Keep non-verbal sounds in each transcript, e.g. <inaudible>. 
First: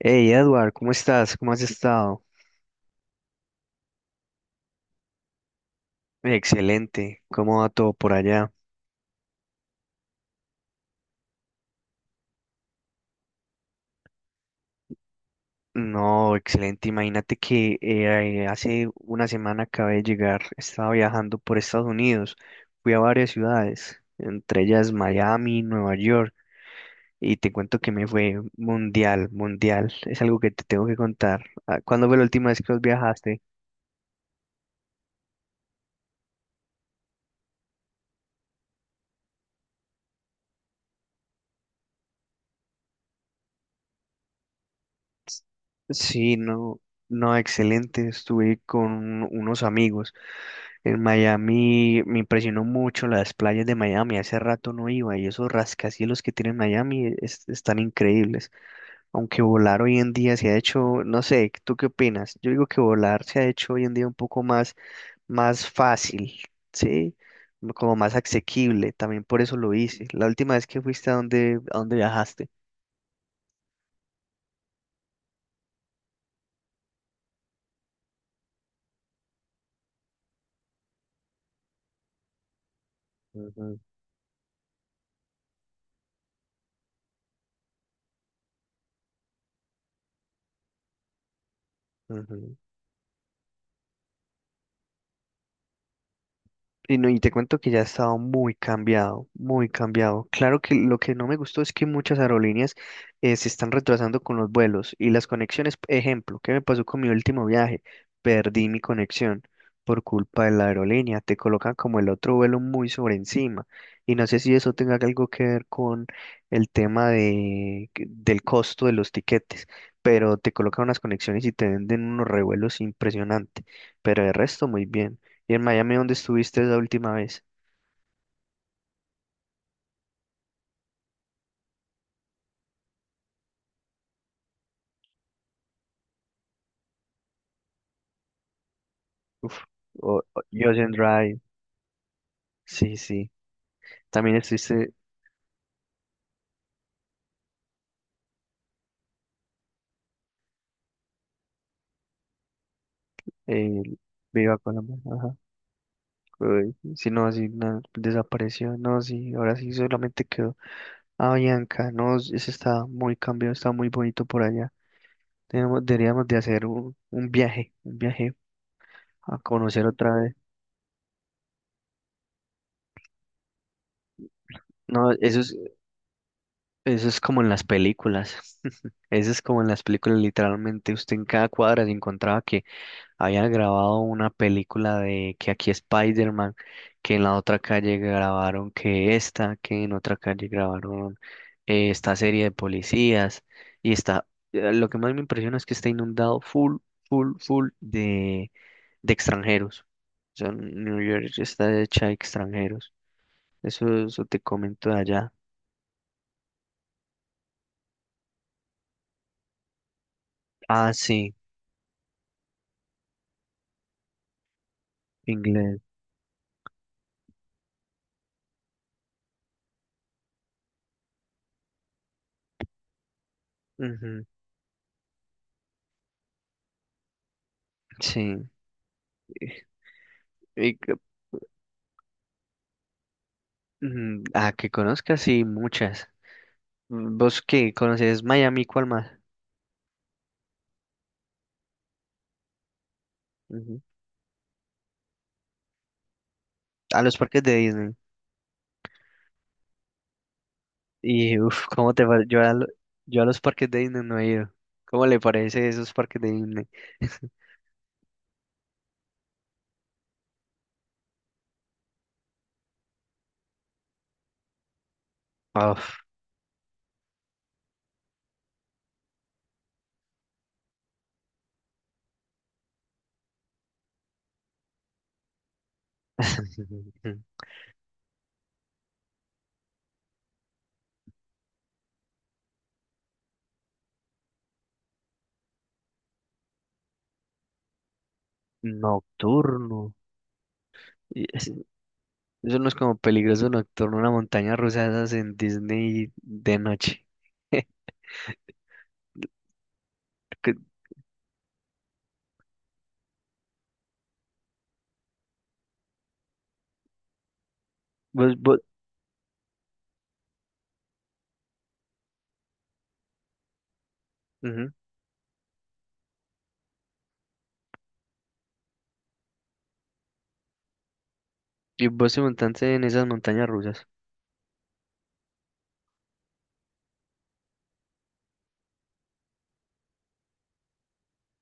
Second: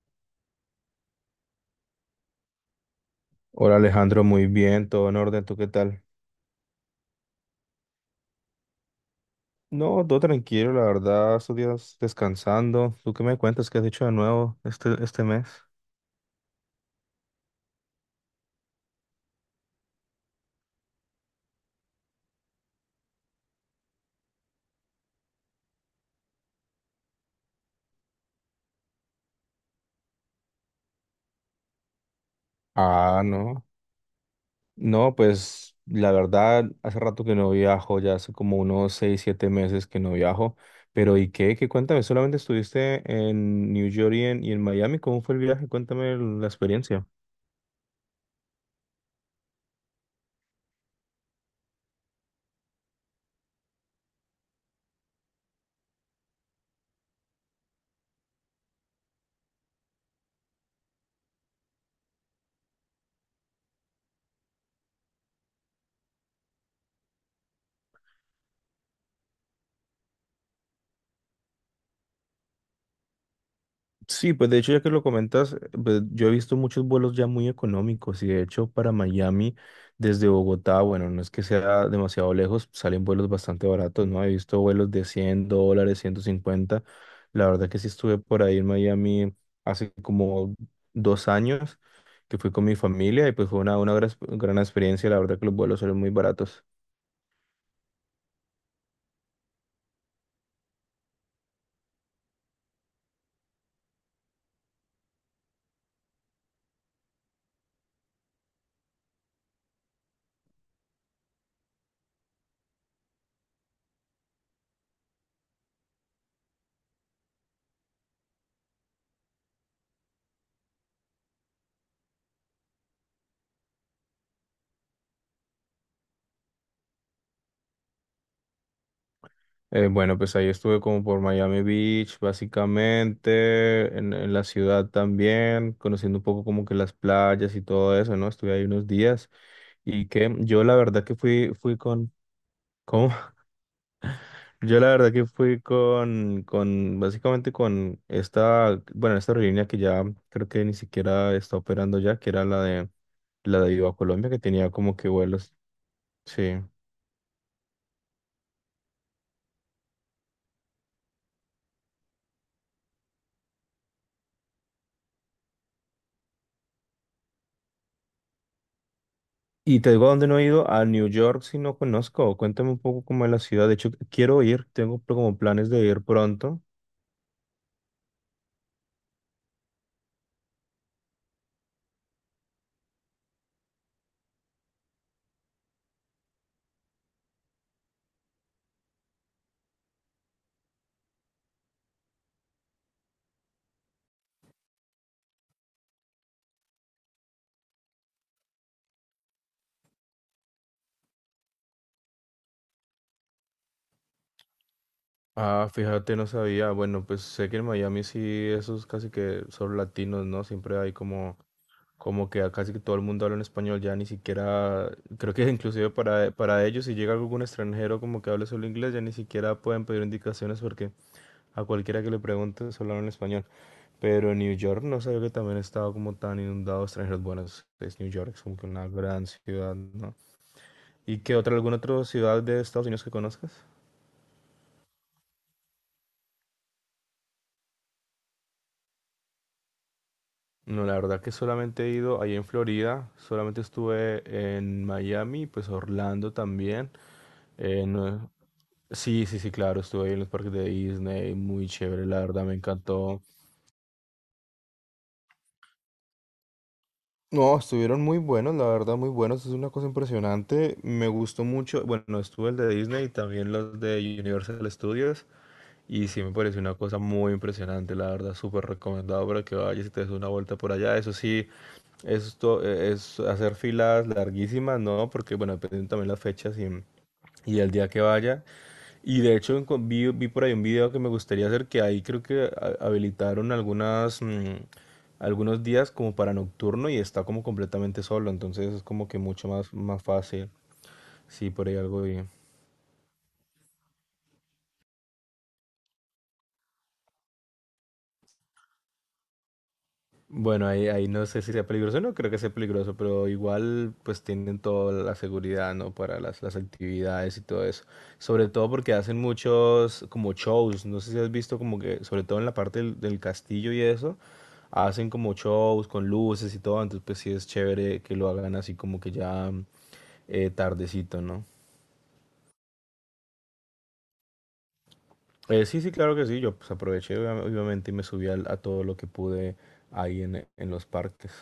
Hey Edward, ¿cómo estás? ¿Cómo has estado? Hola Alejandro, muy bien, todo en orden, ¿tú qué tal? Excelente, ¿cómo va todo por allá? No, todo tranquilo, la verdad, estos días descansando. ¿Tú qué me cuentas? ¿Qué has hecho de nuevo este mes? No, excelente, imagínate que hace una semana acabé de llegar, estaba viajando por Estados Unidos, fui a varias ciudades, entre ellas Miami, Nueva York, y te cuento que me fue mundial, mundial, es algo que te tengo que contar. Ah, ¿cuándo fue la última vez que vos Ah, viajaste? no. No, pues la verdad, hace rato que no viajo, ya hace como unos seis, siete meses que no viajo. Pero ¿y qué? ¿Qué cuéntame? ¿Solamente estuviste en New York y en Miami? ¿Cómo fue el viaje? Cuéntame Sí, la no, experiencia. no, excelente, estuve con unos amigos. En Miami me impresionó mucho las playas de Miami, hace rato no iba y esos rascacielos que tiene Miami están increíbles, aunque volar hoy en día se ha hecho, no sé, ¿tú qué opinas? Yo digo que volar se ha hecho hoy en día un poco más fácil, ¿sí? Como más asequible, también por eso lo hice. La última vez que fuiste a dónde viajaste. Sí, pues de hecho, ya que lo comentas, pues, yo he visto muchos vuelos ya muy económicos y de hecho para Miami desde Bogotá, bueno, no es que sea demasiado lejos, salen vuelos bastante Ujú, baratos, ¿no? He visto vuelos de $100, 150. La verdad que sí estuve por ahí en Miami hace como 2 años que fui ujú. con mi familia y pues fue una gran, gran experiencia. La verdad que los vuelos salen muy baratos. Y, no, y te cuento que ya ha estado muy cambiado, muy cambiado. Claro que lo que no me gustó es que muchas aerolíneas se están retrasando con los vuelos y las conexiones. Ejemplo, ¿qué me pasó con mi último viaje? Perdí mi conexión por culpa de la aerolínea. Te colocan como el otro vuelo muy sobre encima. Y no sé si eso tenga algo que ver con el tema del costo de los tiquetes, pero te colocan unas conexiones y te venden unos revuelos impresionantes. Pero de resto, muy bien. ¿Y en Miami dónde estuviste la última vez? Bueno, pues ahí estuve como por Miami Beach, básicamente, en la ciudad también, conociendo un poco como que las playas y todo eso, ¿no? Estuve ahí unos días Uf, y o, que o- yo la Ocean verdad que Drive. fui con, Sí, ¿cómo? sí. <laughs> También Yo la estuviste verdad que fui con básicamente con esta, bueno, esta aerolínea que ya creo que ni siquiera está operando ya, que era la de eh, Viva Colombia, que Viva tenía Colombia. como que Ajá. vuelos, sí. Uy, sí, no, sí, no, desapareció. No, sí, ahora sí solamente quedó Avianca. No, ese está muy cambiado, está muy bonito por allá. Deberíamos de hacer un viaje, un viaje a Y conocer te digo a otra dónde vez. no he ido, a New York si no conozco. Cuéntame un poco cómo es la ciudad. De hecho, quiero ir, tengo No, como planes de ir pronto. eso es como en las películas. <laughs> Eso es como en las películas, literalmente. Usted en cada cuadra se encontraba que habían grabado una película de que aquí Spider-Man, que en la otra calle grabaron que en otra calle grabaron esta serie de policías. Y está, lo que más me impresiona es que está inundado full, full, full de extranjeros. O sea, New York está hecha de extranjeros. Eso te comento de allá. Ah, fíjate, no sabía. Bueno, pues sé que en Miami sí, esos casi que son latinos, ¿no? Siempre Ah, hay sí, como, como que a casi que todo el mundo habla en español, ya ni siquiera, creo que inglés. inclusive para ellos, si llega algún extranjero como que hable solo inglés, ya ni siquiera pueden pedir indicaciones porque a cualquiera que le pregunte, solo hablan español. Ujú, Pero en New York no sabía que también estaba como tan inundado de extranjeros. Bueno, es New York, es sí. como que una gran ciudad, ¿no? Y que- ¿Y qué otra, alguna otra ciudad de Estados Unidos que conozcas? Ujú, ah, que conozcas, sí, muchas. ¿Vos qué? ¿Conoces Miami? ¿Cuál más? No, la verdad que solamente he ido ahí en Florida, solamente Ujú. estuve en Miami, pues Orlando también. A los parques de eh, Disney. no- sí, sí, sí, claro, estuve ahí en los parques de Disney, Y uff, muy ¿cómo te chévere, la parece? Verdad me Yo encantó. a los parques de Disney no he ido. ¿Cómo le parece esos parques de Disney? No, estuvieron muy buenos, la verdad, muy buenos. Es una cosa impresionante. Me gustó mucho. Bueno, estuvo el de Disney y también los de Universal Studios. Ah, uf. Y sí me pareció una cosa muy impresionante, la verdad, súper recomendado para que vayas y te des una vuelta por allá. Eso sí, esto es hacer filas larguísimas, ¿no? Porque, bueno, dependen también las fechas <laughs> y el día que vayas. Y de hecho vi por ahí un video que me gustaría hacer, que ahí creo que habilitaron algunas, algunos días como para nocturno y está como completamente solo, entonces es como que mucho más, Nocturno. más fácil. Y Sí, es- por ahí algo bien. Eso no es como peligroso nocturno, una montaña rusa de esas en Disney de noche. Que- Bueno, ahí no sé si sea peligroso, no creo que sea peligroso, pero igual pues tienen toda la seguridad, ¿no? Para las actividades y todo eso. Vos, Sobre vos, todo porque hacen muchos como shows, no sé si has visto como que, sobre todo en la parte del castillo y eso ujú. hacen como shows con luces y todo, entonces pues sí es chévere que lo hagan así como que ya tardecito, ¿no? Y vos te montaste en esas montañas rusas. Sí, sí, claro que sí, yo pues obviamente y a todo lo que pude ahí en los parques.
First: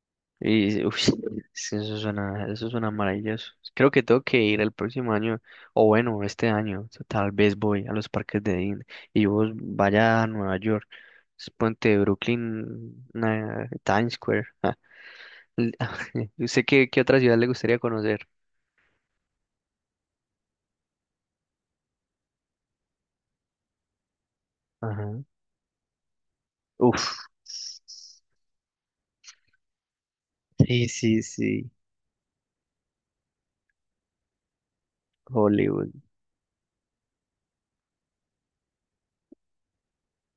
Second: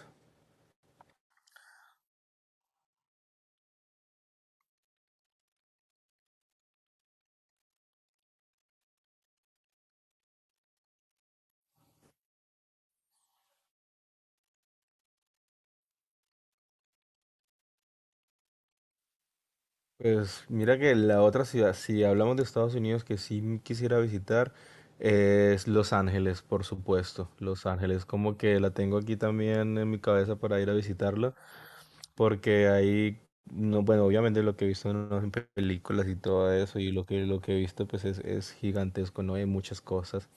Y, uy, sí, sí, eso suena maravilloso. Creo que tengo que ir el próximo año, o bueno, este año, tal vez voy a los parques de Disney y vos vaya a Nueva York, es puente de Brooklyn, Times Square. L- <laughs> ¿Usted qué otra ciudad le gustaría conocer? Pues mira que la otra ciudad, si hablamos de Estados Unidos, que sí quisiera visitar, Ajá. Es Los Ángeles, por Uf. supuesto. Los Ángeles, como que la tengo aquí también en mi cabeza para ir a Sí, sí, visitarla. sí. Porque ahí, no, bueno, obviamente lo que he visto en Hollywood. películas y todo eso, y lo que he visto pues es gigantesco, ¿no? Hay muchas cosas.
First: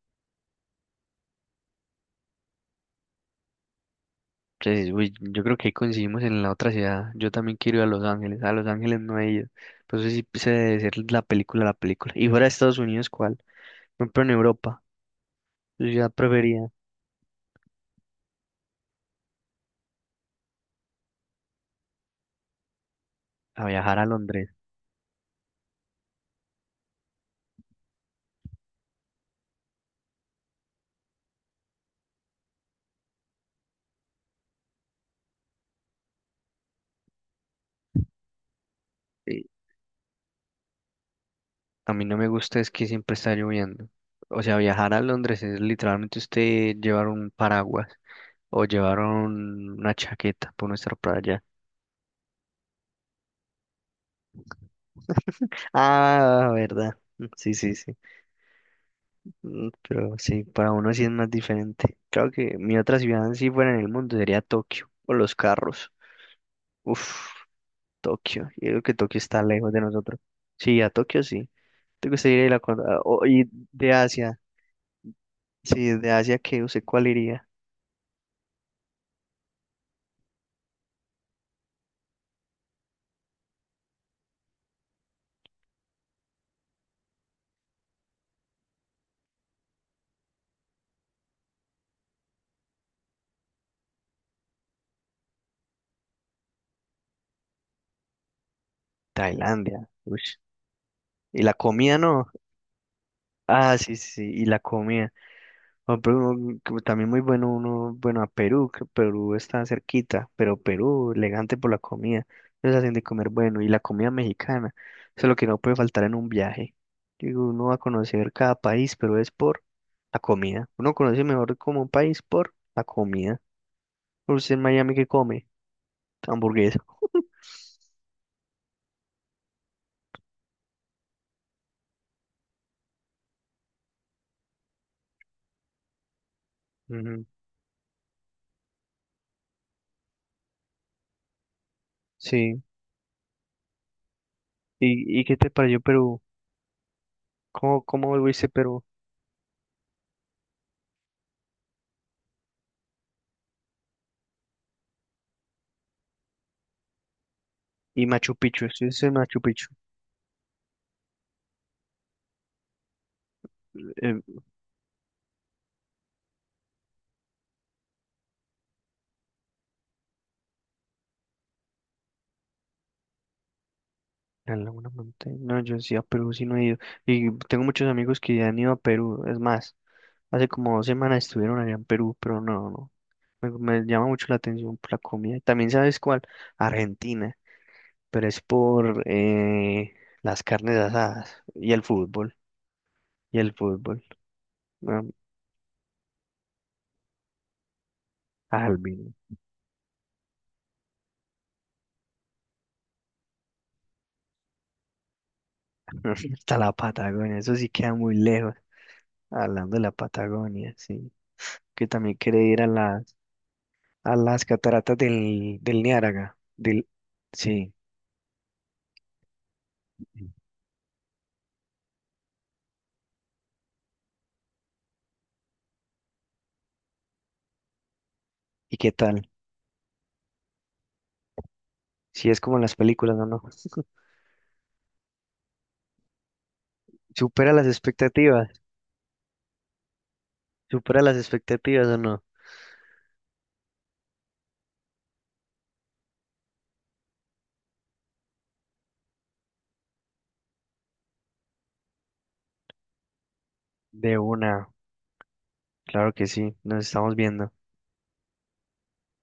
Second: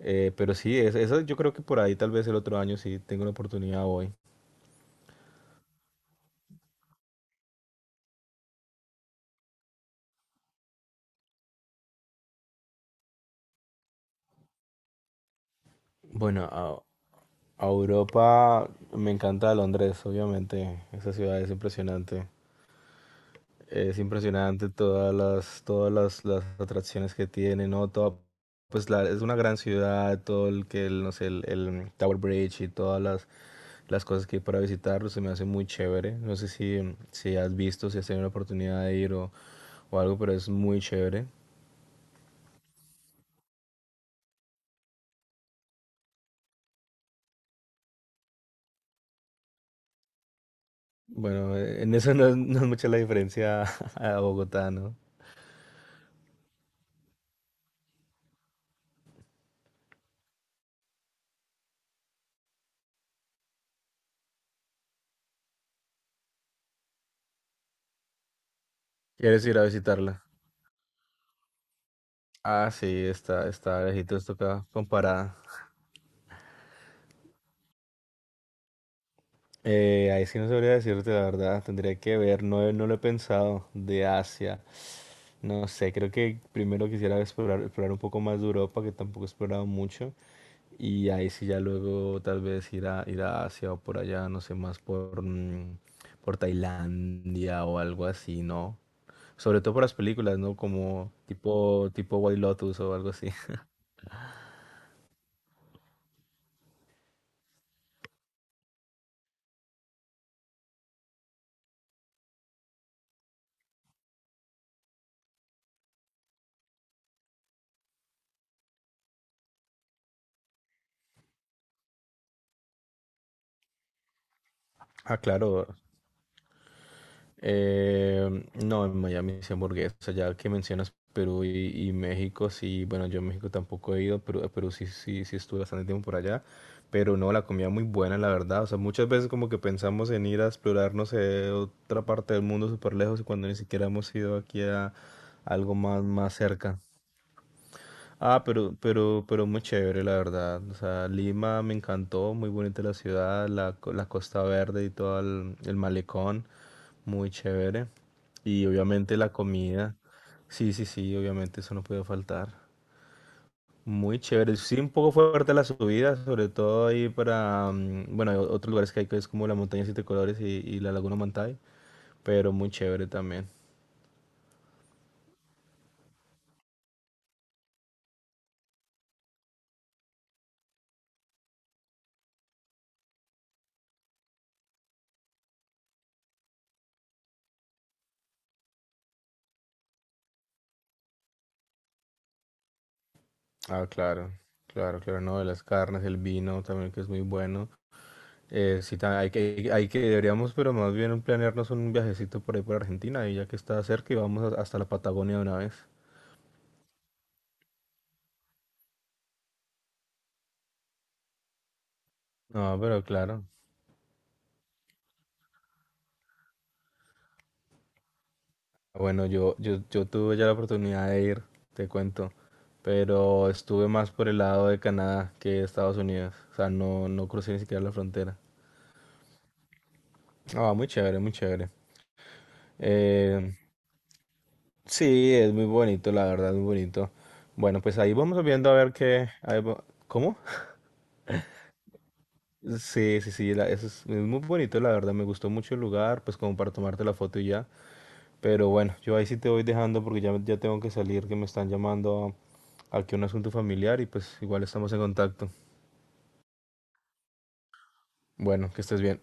Pero sí, es, eso yo creo que por ahí tal vez el otro año sí tengo la oportunidad hoy. Entonces, uy, yo creo que ahí coincidimos en la otra ciudad. Yo también quiero ir a Los Ángeles. A Los Ángeles no he ido. Pues eso sí se debe ser la película, la película. Y fuera de Estados Unidos, ¿cuál? Por ejemplo, en Europa. Yo ya Bueno, prefería a Europa me encanta Londres, obviamente, esa ciudad es impresionante. a viajar Es a Londres. impresionante todas las atracciones que tiene, ¿no? Toda, pues la, es una gran ciudad, todo el que, el, no sé, el Tower Bridge y las cosas que hay para visitar, pues, se me hace muy chévere. No sé si, Si has visto, si has tenido la oportunidad de ir Sí, o algo, pero es muy chévere. a mí no me gusta es que siempre está lloviendo. O sea, viajar a Londres es literalmente usted llevar un paraguas o llevar una chaqueta por no estar para allá. Bueno, en eso <laughs> no es mucha la diferencia <laughs> a Bogotá, ¿no? Ah, verdad. Sí, sí, sí. Pero sí, para uno sí es más diferente. Claro que mi otra ciudad, si fuera en el mundo, sería Tokio, o los carros. Uf, Tokio. Yo creo que Tokio está ¿Quieres ir a lejos de nosotros. visitarla? Sí, a Tokio sí. ¿Te gustaría ir a Ah, cu- sí, a- o- y está de lejito, esto Asia? acá comparada. Sí, de Asia, ¿qué? ¿Usted cuál iría? Ahí sí no sabría decirte la verdad, tendría que ver, no, no lo he pensado, de Asia. No sé, creo que primero quisiera explorar, explorar un poco más de Europa, que tampoco he explorado mucho, y ahí sí ya luego tal vez ir ir a Asia o por allá, no sé, más por, por Tailandia o algo así, ¿no? Sobre todo por Tailandia. las Ush. películas, ¿no? Como Y la tipo, comida tipo no. White Lotus o algo así. <laughs> Ah, sí, sí, sí, y la comida. Ah, pero que también muy bueno, uno, bueno, a Perú, que Perú está cerquita, pero Perú, elegante por la comida, ellos hacen de comer bueno, y la comida mexicana, eso es lo que no puede faltar en un viaje. Digo, uno va a conocer cada país, pero es por la comida. Uno conoce mejor como un país por la comida. Usted en Miami, ¿qué Ah, come? claro. Hamburguesa. No, en Miami sí hamburguesa, ya que mencionas Perú y México, sí, bueno, yo a México tampoco he ido, pero a Perú sí, sí, sí estuve bastante tiempo por allá, pero Ujú, no, la comida muy buena, la verdad, o sea, muchas veces como que pensamos en ir a explorar, no sé, otra parte del sí. mundo súper lejos y cuando ni siquiera hemos ido aquí a ¿Y qué te algo pareció más, Perú? más cerca. ¿Cómo Ah, viste Perú? Pero muy chévere, la verdad. O sea, Lima me encantó, muy bonita la ciudad, la Costa Verde y todo el malecón, muy chévere. Y Machu Picchu, Y ¿estuviste en obviamente la Machu Picchu? comida. Sí, sí, sí, obviamente eso no puede faltar. Eh, Muy chévere. Sí, un poco fuerte la subida, sobre todo ahí para, bueno, hay otros lugares que hay que es como la montaña Siete Colores y la Laguna Mantay, pero muy chévere también. A Laguna Montaña. No, yo sí a Perú sí no he ido. Y tengo muchos amigos que han ido a Perú. Es más, hace como 2 semanas estuvieron allá en Perú, pero no, no. Me llama mucho la atención por la comida. También sabes cuál, Argentina, pero es por las carnes asadas y el fútbol. Y el Ah, fútbol. claro, claro, No, claro, no, de las carnes, el vino también que es muy bueno. Sí, Alvin. Deberíamos, pero más bien planearnos un viajecito por ahí por Argentina, y ya que está cerca y hasta la Patagonia de una vez. <laughs> Hasta la Patagonia. Eso sí queda muy lejos. Hablando de la Patagonia, sí. Que también quiere ir a No, pero las, claro. Cataratas del Niágara. Del, sí. Bueno, yo tuve ya la oportunidad de ir, te cuento, pero estuve más por el lado de Canadá que de Estados Unidos. O sea, no crucé ni siquiera la frontera. ¿Y qué tal? Ah, muy chévere, muy chévere. Si es como en las películas, ¿o no? Eh, <laughs> sí, es muy bonito, la verdad, muy bonito. ¿Supera las Bueno, pues ahí vamos expectativas? viendo a ver qué... ¿Cómo? ¿Supera las expectativas o no? Sí, sí, sí, eso es muy bonito, la verdad, me gustó mucho el lugar, pues como para tomarte la foto y ya. Pero bueno, yo ahí sí te voy dejando porque ya, ya tengo que salir, que me están llamando aquí a un asunto familiar y De pues igual una, estamos en contacto. claro que sí, nos estamos viendo. Bueno, que estés bien.